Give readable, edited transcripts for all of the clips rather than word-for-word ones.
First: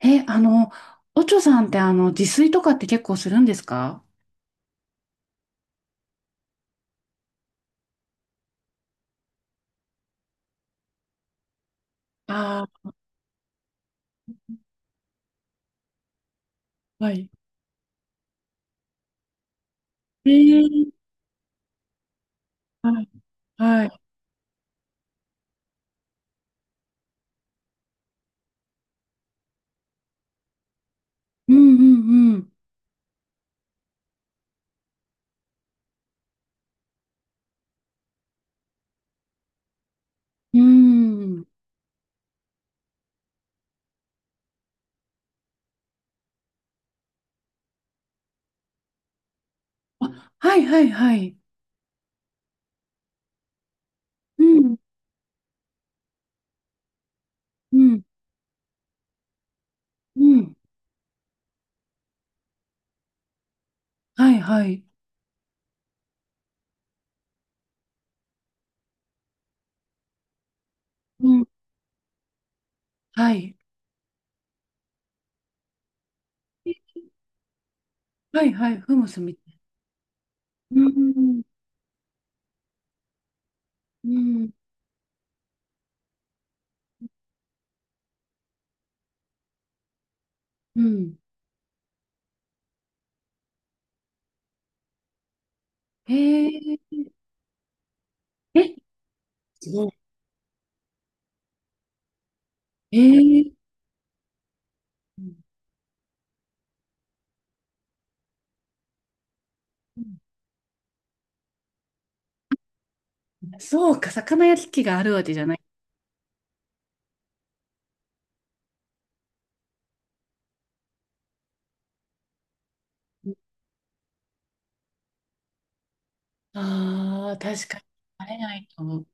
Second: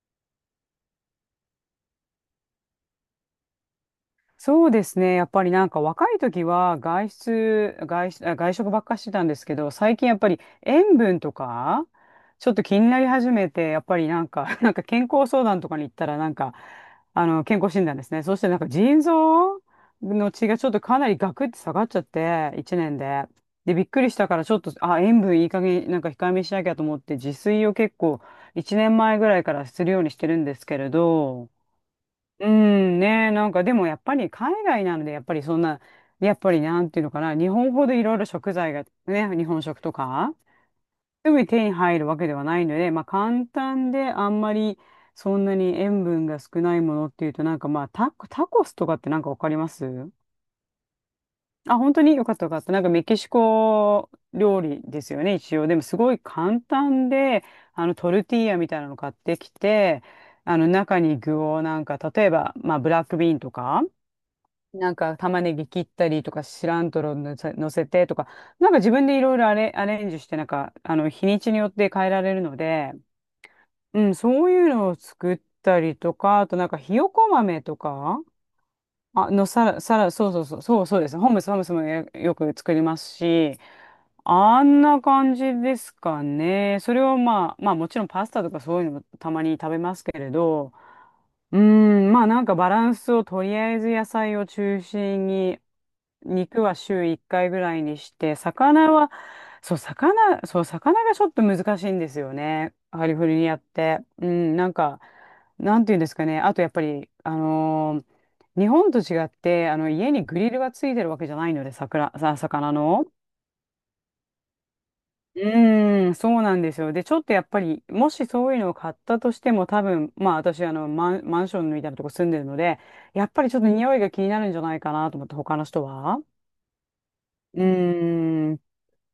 え、あの、おちょさんって自炊とかって結構するんですか？そうですね。やっぱりなんか若い時は外出、外出、あ外食ばっかしてたんですけど、最近やっぱり塩分とか、ちょっとあ気あ、になり始めて、やっぱりなんか、なんか健康相談とかに行ったら、なんか、ー、はい。健康診断ですね。そしてなんか腎臓えの血がちょっとー、かなりガクって下がっちゃって、1年はい、で。で、はびっくい。りしたから、ちょっと、あ、塩分いい加減、なんか控えめにしなきゃと思って、自炊を結構1年前ぐらいからするようにしてるんですけれど、うんううんん、ね、なんかでもやっぱり海外なので、やっぱりそんな、やっぱりなんていうのかな、日本ほどいろいろ食材がね、日本食とか、うん。うすぐん。に手に入るわけではないので、まあ簡単であんまりそんなに塩分が少ないものっていうと、なんかまあタコスとかってなんかわかります？あ、はいはいはい。あ、本当によかったよかった。なんかメキシコう料ん理ですよね、一応。でもすごい簡単で、うあのんトルティーヤみたいなの買ってきて、うん。あの中に具をなんか、例えば、まあブラックビーンとか、はいはい。なんか玉ねぎ切ったりとか、シラントロ乗せてとか、なんか自分でいろいろアレンジして、なんか、日うにん。ちによって変えられるので、はい。うん、そういうのを作ったりとか、あとなんかえ、ひよこ豆とか、はいはい。フムスあみのたい。サラ、サラ、そうそうそう、うそうそうです。ホームス、ホんームスもよく作りますし、うんあんな感じですかね。それをまあもちろんパスタとかそういうのもたまに食べますけれど、うん。うーん、まあなんかバランスをとりあえず野菜を中心にへ肉はえー。週1回ぐらいにして、え、魚は、すそう、ごい。魚がちょっと難しいんですよね。へカリフォルえニー。アって。うん、なんか、うん、なんていうんですかね。あとやっぱり、日本と違って、家にグリルがついてるわけじゃないので、魚の。そうか、魚焼き器があるわけじうゃない。ーん、そうなんですよ。で、ちょっとやっぱり、もしそういうのを買ったとしても、多分、まあ私、マンションみたいなとこ住んでるので、やっぱりちょっと匂いが気になるんじゃないかなと思って、他の人は。ああ、う確かに。あれーなん。いと思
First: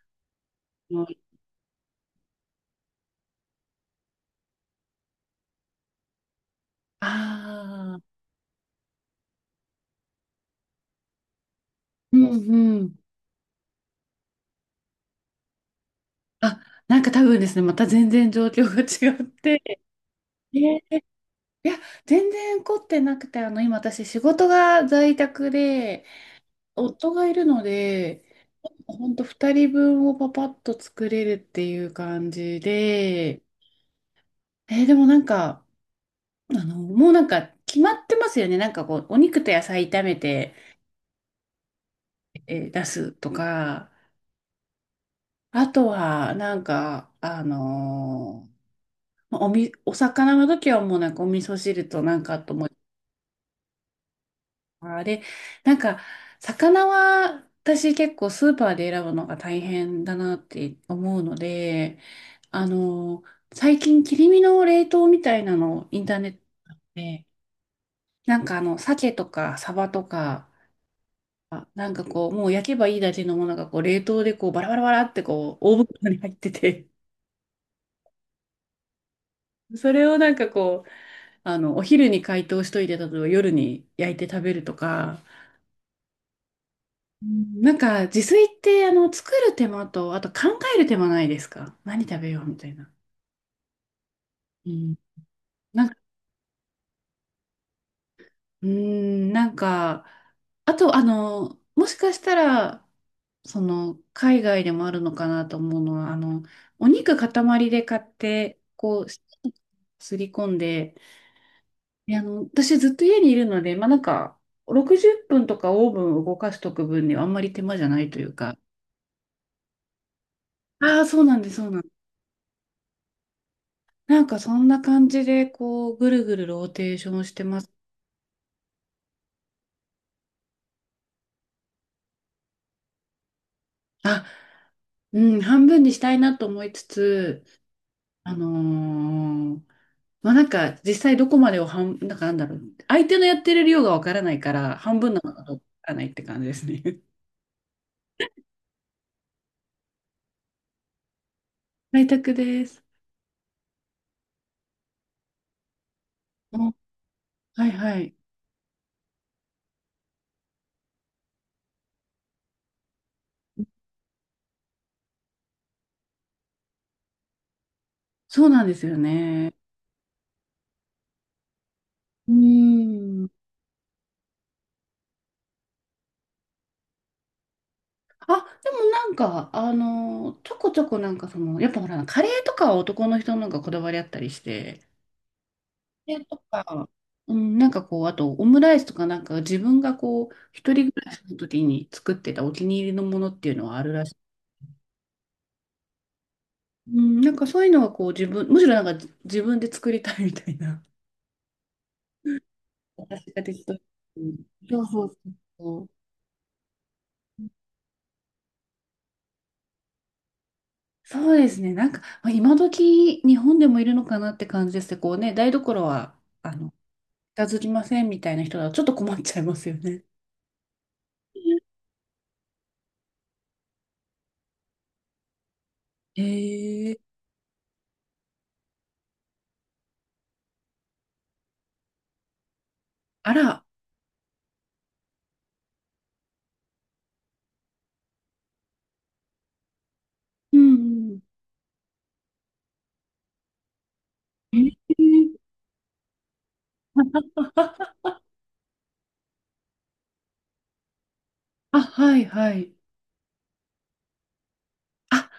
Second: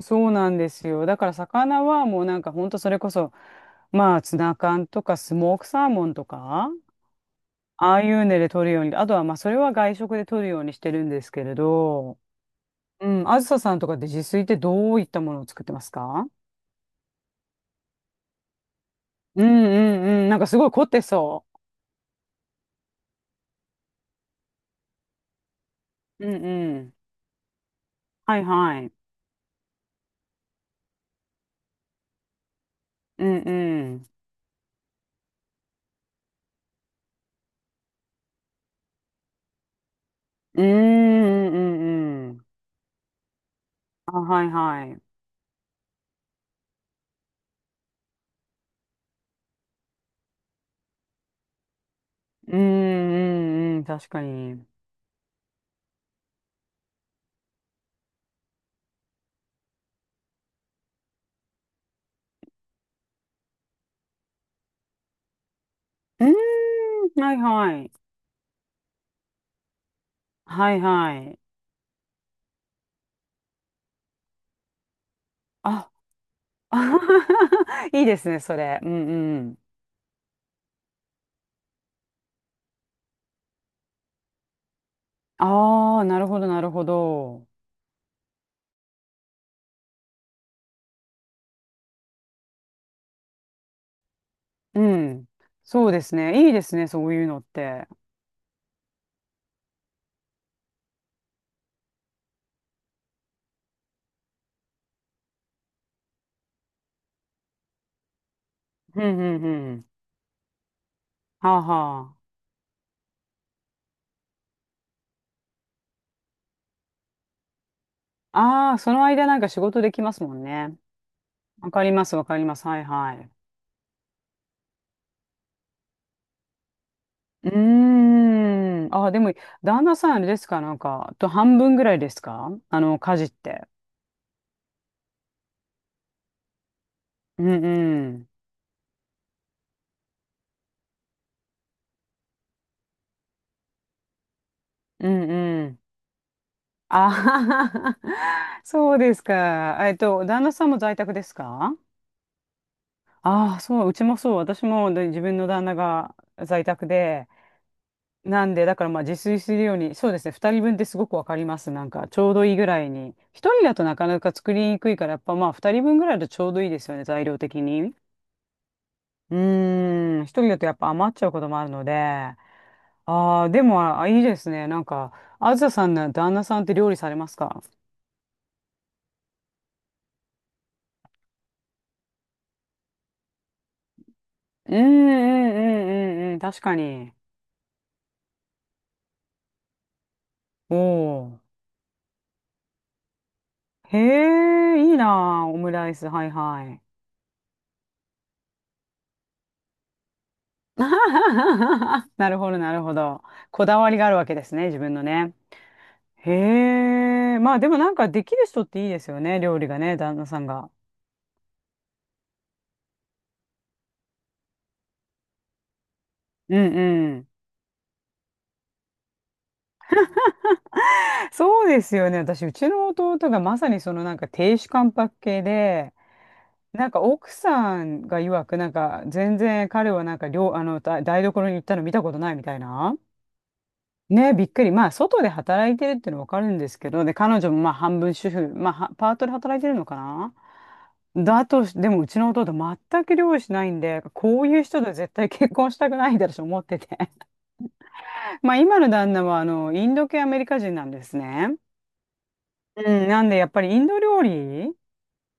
そうなんですよ。だかう。ら魚はもうなんかほんとそれこそ、まあツナ缶とかスモークサーモンとか、あああいあ、うので取るように、あとはまあそれは外食で取るようにしてるんですけれうど、んうん。うん、あずささんとかって自炊ってどういったものを作ってますか？あ、なんか多分ですね、また全然状況が違っうんて。うんうん、なんかすごい凝ね、ってそいや、全然凝ってなくて、あの、今私仕事が在宅で、う。うんうん。夫がいるので、はいはい。ほんと2人分をパパッと作れるっていう感じうんで、うん。えー、でもなんか、あの、もうなんか決まってますよね。なんかこう、お肉と野菜炒めて、うんうんうんうん。えー出すとか、あ、はいはい。あとは、なんか、まあお魚の時はもうなんかお味噌汁となんかとう思って、んうんうん、確かに。あれ、なんか魚は私結構スーパーで選ぶのが大変だなって思うので、あの、最近切り身の冷凍みたいなのをインターうネん、ットで、はいはい。なんかあの、鮭とかサバとか、はいはい。あ、なんかこう、もう焼けばいいだけのものがこう、冷凍でこう、バラバラバラってこう、大あ、袋に入ってて、あ いいですね、それ。うんうん。それをなんかこう、あの、お昼に解凍しといて、例えば夜に焼いて食べるとか、ああ、なるほど、なるほうど。ん、なんか自炊ってあの作る手間とあと考える手間ないですか、何食べようみたいな。うん。うん。なそんうか、ですね。いいですね、そういうのって。うん、なんか、あとあの、もしかしたら、その海外でもあるのかなと思うのは、あの、お肉塊で買って、うこう、んうんうん。すり込んで、はあで、はあの、私ずっと家にいるので、まあなんか、60分とかオーブンを動かしとく分にはあんまり手間じゃないというか、あ。ああ、その間なんか仕事できますもんね。ああ、そうなんです、そうわなんかでりす。ます、わかります。はいはい。なんかそんな感じで、こう、ぐるぐるローテーションしてうます。ーん。ああ、でも、旦那さんあれですか、なんか、と半分ぐらいですか家事って。あ、うん、半分にしたいなと思いつうつ、んうん。あのーまあなんか実際どこまでをなんかなんだろう、相手のやってる量がわからないから、半う分なんのかどうかうわん。からないって感じですね。ああ、そうですか。旦那さんも在宅ですか？在宅です。ああ、そう、うちもそう、私もで自分の旦那がお、在宅で、はいはい。なんで、だからまあ自炊するように、そうですね、2人分ってすごくわかります。なんか、ちょうどいいぐらいに。1人だとなかなか作りにくいから、やっぱまあ2人分ぐらいだとちょうどいいですよね、材料的に。そうなんですようね。ーん、1人だとやっぱ余っちゃうこともあるので、うあーん。あ、でも、あ、いいですね。なんか、あずささんの旦那さんって料理されますか？あ、でもなんか、あのーちょこちょこなんかその、やっぱほら、カレーとかは男の人の方がこだわりあったりしうんて、うんうれんうんとうん、確かか、に。うん、なんかこう、あとオムライスとかなんか自分がこう、一お人暮らしのお。時に作ってたお気に入りのものっていうのはあるへらしい。え、いいなあ、オムライス、はいはい。うん、なんかそういうのはこう自分、むしろなんか自分で作りたいみたいな。なるほど、なるほど。私ができこた。だわりがあるうわけん、ですね、自そう分のそうね。そう。へえ、まあでもなんかできる人っていいですよね、料理がね、旦那さんが。そうですね。なんか、まあ、今時日本でもいるのかなって感じですけど、こうね、台所は、あうの、んうん。片付きませんみたいな人だとちょっと困っちゃいますよね。そうですよね。私、うちの弟がまさにそのなんか亭主関白系で、えなんー、か奥さんが曰く、なんか全然彼はなんか料、あの、台台所に行ったの見たことないみたいな。あら、ね、びっくり。まあ、外で働いてるっていうのはわかるんですけど、で、彼女もまあ、半分主婦、まあ、はパートで働いてるのかな？うんだとし、でも、うちの弟、全く料理しないんで、こうういうん。え人と絶対ー、結婚したくないだろうと思ってて。まあ、今の旦那は、インド系アメリカ人なんですね。あ、はいはい。うん、なんで、やっぱりインド料理あ、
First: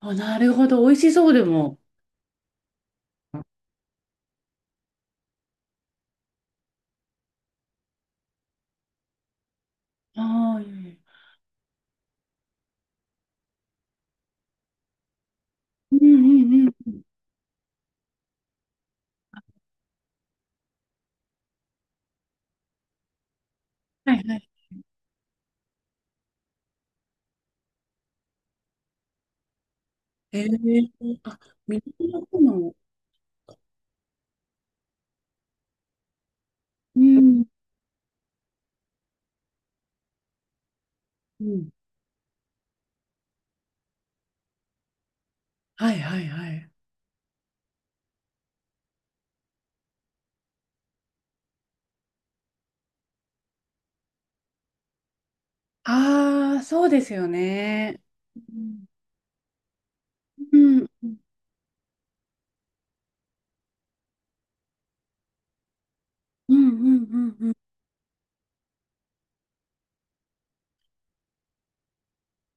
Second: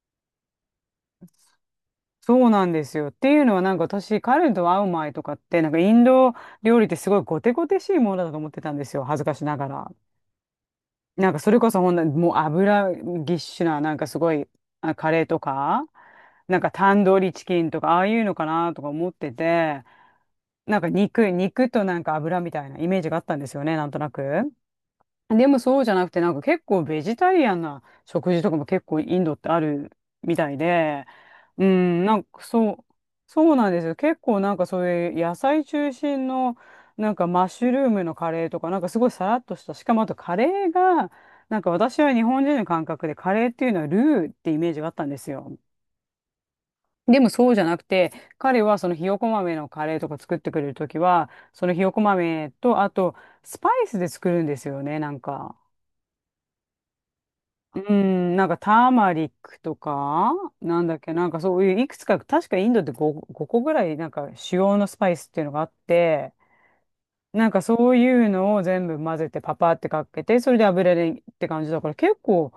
あ、なるほど。美味しそうでも。そうなんですよ。っていうのは、なんか私、彼と会う前とかって、なんかインド料理ってすごいゴテゴテしいものだと思ってたんですよ。恥ずかしながら。ああ、いいね。なんかそれこそほんな、もう油ぎっしゅな、なんかすごい、あ、カレーとか、うんうんなんうかんうタん。ンドリーチキンとか、ああいうのかなとか思ってて、なんか肉となんか油みたいなイメージがあったんですよね、なんとなはいはい。く。でもそうじゃなくて、なんか結構ベジタリアンな食事とかも結構インドってあるみえたいで、え、う港ん、なのん方かその。う、そうなんですよ。結構なんかそういう野菜中心の、うなんかんマッシュルームのカレーとか、なんかすごいさらっとした、しかもあとカレーが、うなんかん。私は日本人の感覚でカレーっていうのはルーってイメージがあったんですよ。はいはいはい。でもそうじゃなくて、彼はそのひよこ豆のカレーとか作ってくれるときは、そのひよこ豆と、あとスパイスで作るんですよね、なんか。ああ、そうですようね。ん、うなんかタんーマリックとか、うなんんだっうけ、んなんかそういういくつか、確かインドって5、個ぐらいなんか主要のスパイスっていうのがあって、うん。うんうなんん。かそういうのを全部混ぜてパパってかけて、それで油でって感じだから結構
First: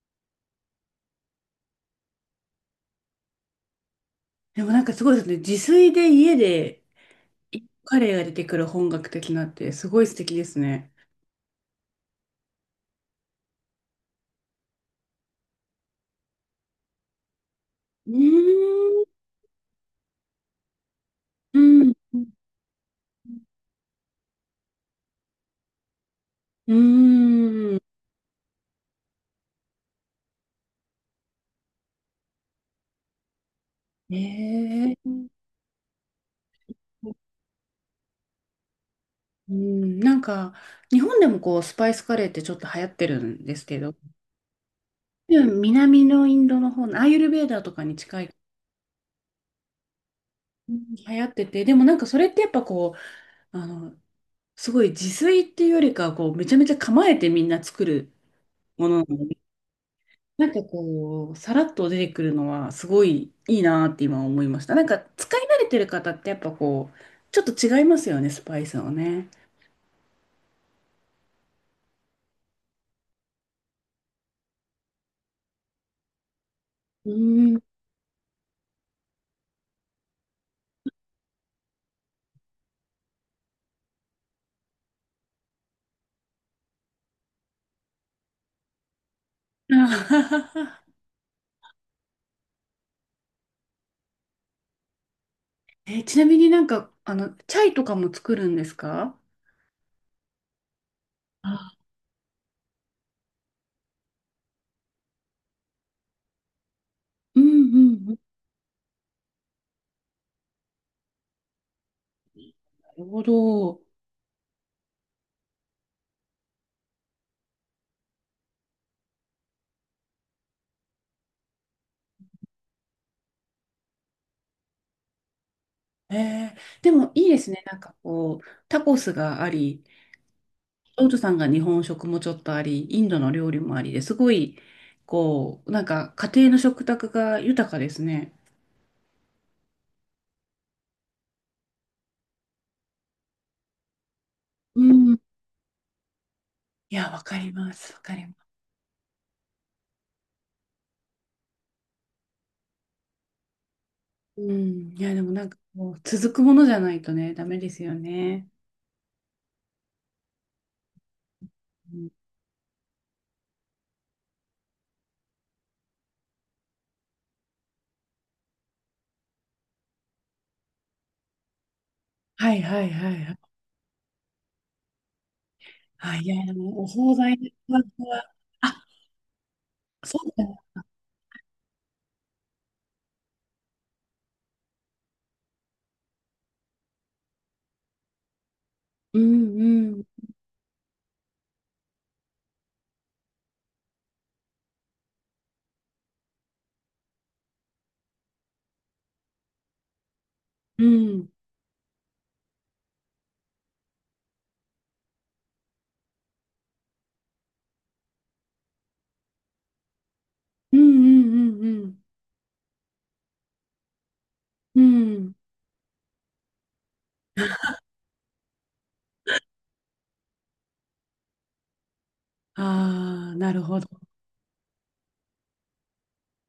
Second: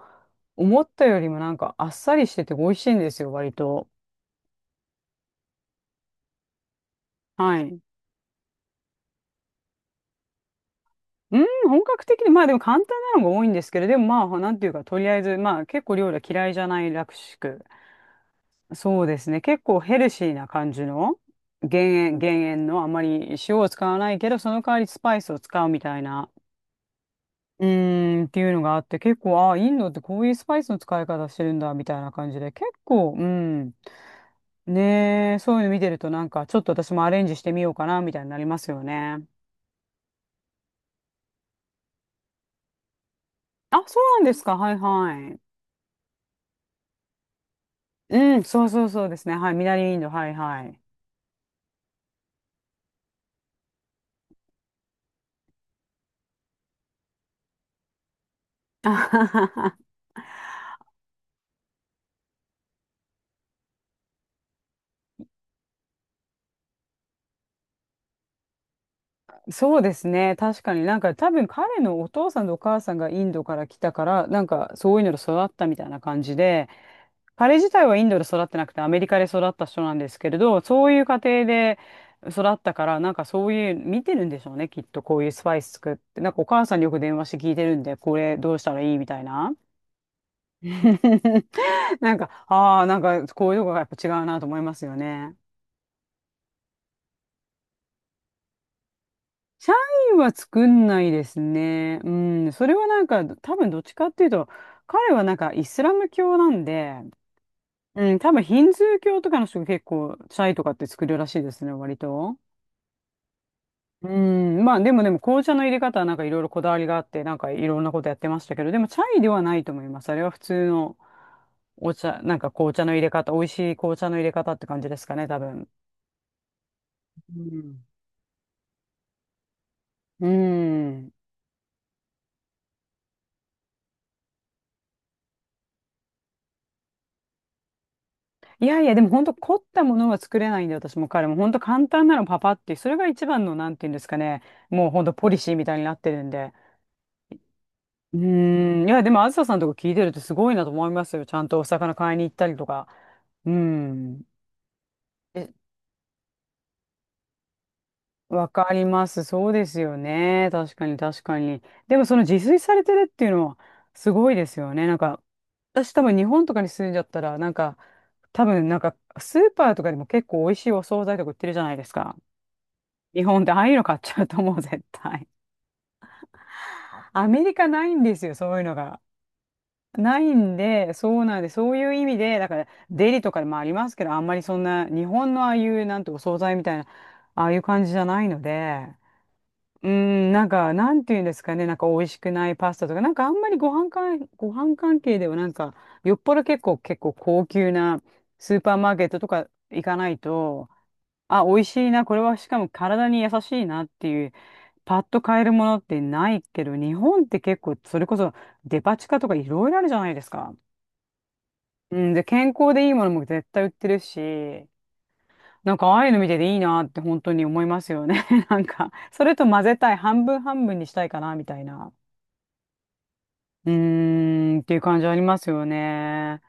思ったよりもなんかあっさりしてて美味しいんですよ、割と。でもなんかすごいですね。自炊で家ではい。カレーが出てくる本格的なってすごい素敵ですね。うん、本格的で、まあでも簡単なのが多いんですけど、でもまあ、なんていうか、とりあえず、まあ結構料理は嫌いじゃないらしく。うーそん。うですね。結構ヘルシーな感じのうん。減塩、減塩のあまり塩を使わないけど、その代わりスパイスを使うみたいな、ううーん。ーんっていうのがあって、結構、ああ、インドってこういうスパイスの使い方してるんだみたいな感じで、結構、うん。ええ、ねえ、そういうの見てるとなんか、ちょっと私もアレンジしてみようかなみたいになりますよね。うん、なんか、日本でもこう、スパイスカレーってちょっと流行ってるんですけあ、ど、うそうん、なんですか。はいはい。南のインドの方のアーユルベーダーとかに近い、うん、そうそうそうですね。はい。南インド、はいはうい。ん、流行ってて、でもなんかそれってやっぱこう、あの、すごい自炊っていうよりかは、こう、めちゃめちゃ構えてみんな作るもあのなのはで、はは、なんかこう、さらっと出てくるのは、すごいいいなって今思いました。なんか、使い慣れてる方ってやっぱこう、ちょっと違いますよね、スパイスをね。そうですね。確かに多分彼のお父さんとお母さんがインドから来たから、なんかそういうので育ったみたいな感じで、う彼ん。自体はインドで育ってなくてアメリカで育った人なんですけれど、そういう家庭で育ったから、なんかそういう見てるんでしょうね、きっとこういうスパイス作って。なんかお母さんによく電話して聞いてるんで、これどうしたらいいみたいな。なんか、ああ、なんかこういうとこがやっぱ違うなと思いますよね。えー、ちなみになんか、あの、チャイとかも作るんですか？社員は作んないですあ、ね。うん、それはなんか、多分どっちかっていうと、彼はなんかイスラム教なんで、うんうんううん。ん、多分ヒンズー教とかの人が結構、チャイとかって作るらしいですね、割と。なるほど。うん、まあでも紅茶の入れ方はなんかいろいろこだわりがあって、なんかいろんなことやってましたけど、でもチャイではないと思います。あれは普通のお茶、なんか紅茶の入れ方、美味しい紅茶の入れ方って感じですかね、多分。えー、でもいいでうすね。なんん。かこう、タコスがあり、うオーん、トさんが日本食もちょっとあり、インドの料理もありですごい、こう、なんか家庭の食卓が豊かですね。いやいや、でも本当凝ったものは作れないんで、私も彼も本当簡単なのパパってそれが一番の、なんていうんですかね、うもう本ん。当ポいリシーみたいになってるんで。や、わかります。わかうります。ーん、いや、でもあずささんとか聞いてるとすごいなと思いますよ。ちゃんとお魚買いに行ったりとか。うーん。うん。いや、でもなんえ、かこう、続くものじゃないとね、ダメですよね。わかります。そうですよね。確かに確かに。うでもん、その自炊されてるっていうのはすごいですよね。なんか、私多分日本とかに住んじゃったら、なんか、多分なんかスーパーとかでも結構美味しいお惣菜とか売ってるじゃないですか。はいはいはい日はい。本でああいうの買っちゃうと思う、絶対。あ、いや、でもお惣アメ菜リカは、ないんですよ、そういうのあ、が。そないうだんね。で、そうなんで、そういう意味で、だから、デリとかでもありますけど、あんまりそんな、日本のああいう、なんてお惣菜みたいな、ああいう感じじゃないので、うんううんん、なんか、なんていうんですかね、なんか、美味しくないパスタとか、なんか、あんまりご飯関係では、なんか、よっぽど結構、結構高級なスーパーマーケットとか行かないと、うんあ、美味しいな、これはしかも体に優しいなっていう、パッと買えるものってないけど、日本って結構、それこそデパ地下とかいろいろあるじゃないですか。うんうんうんうん、で、健康でいいものも絶対売ってるし、うんうん。なんかああいうの見てていいなって本当に思いますよね。なんか、それと混ぜたい、半分半分にしたいかな、みたいな。ああ、ーなるうほど。ーん、っていう感じありますよね。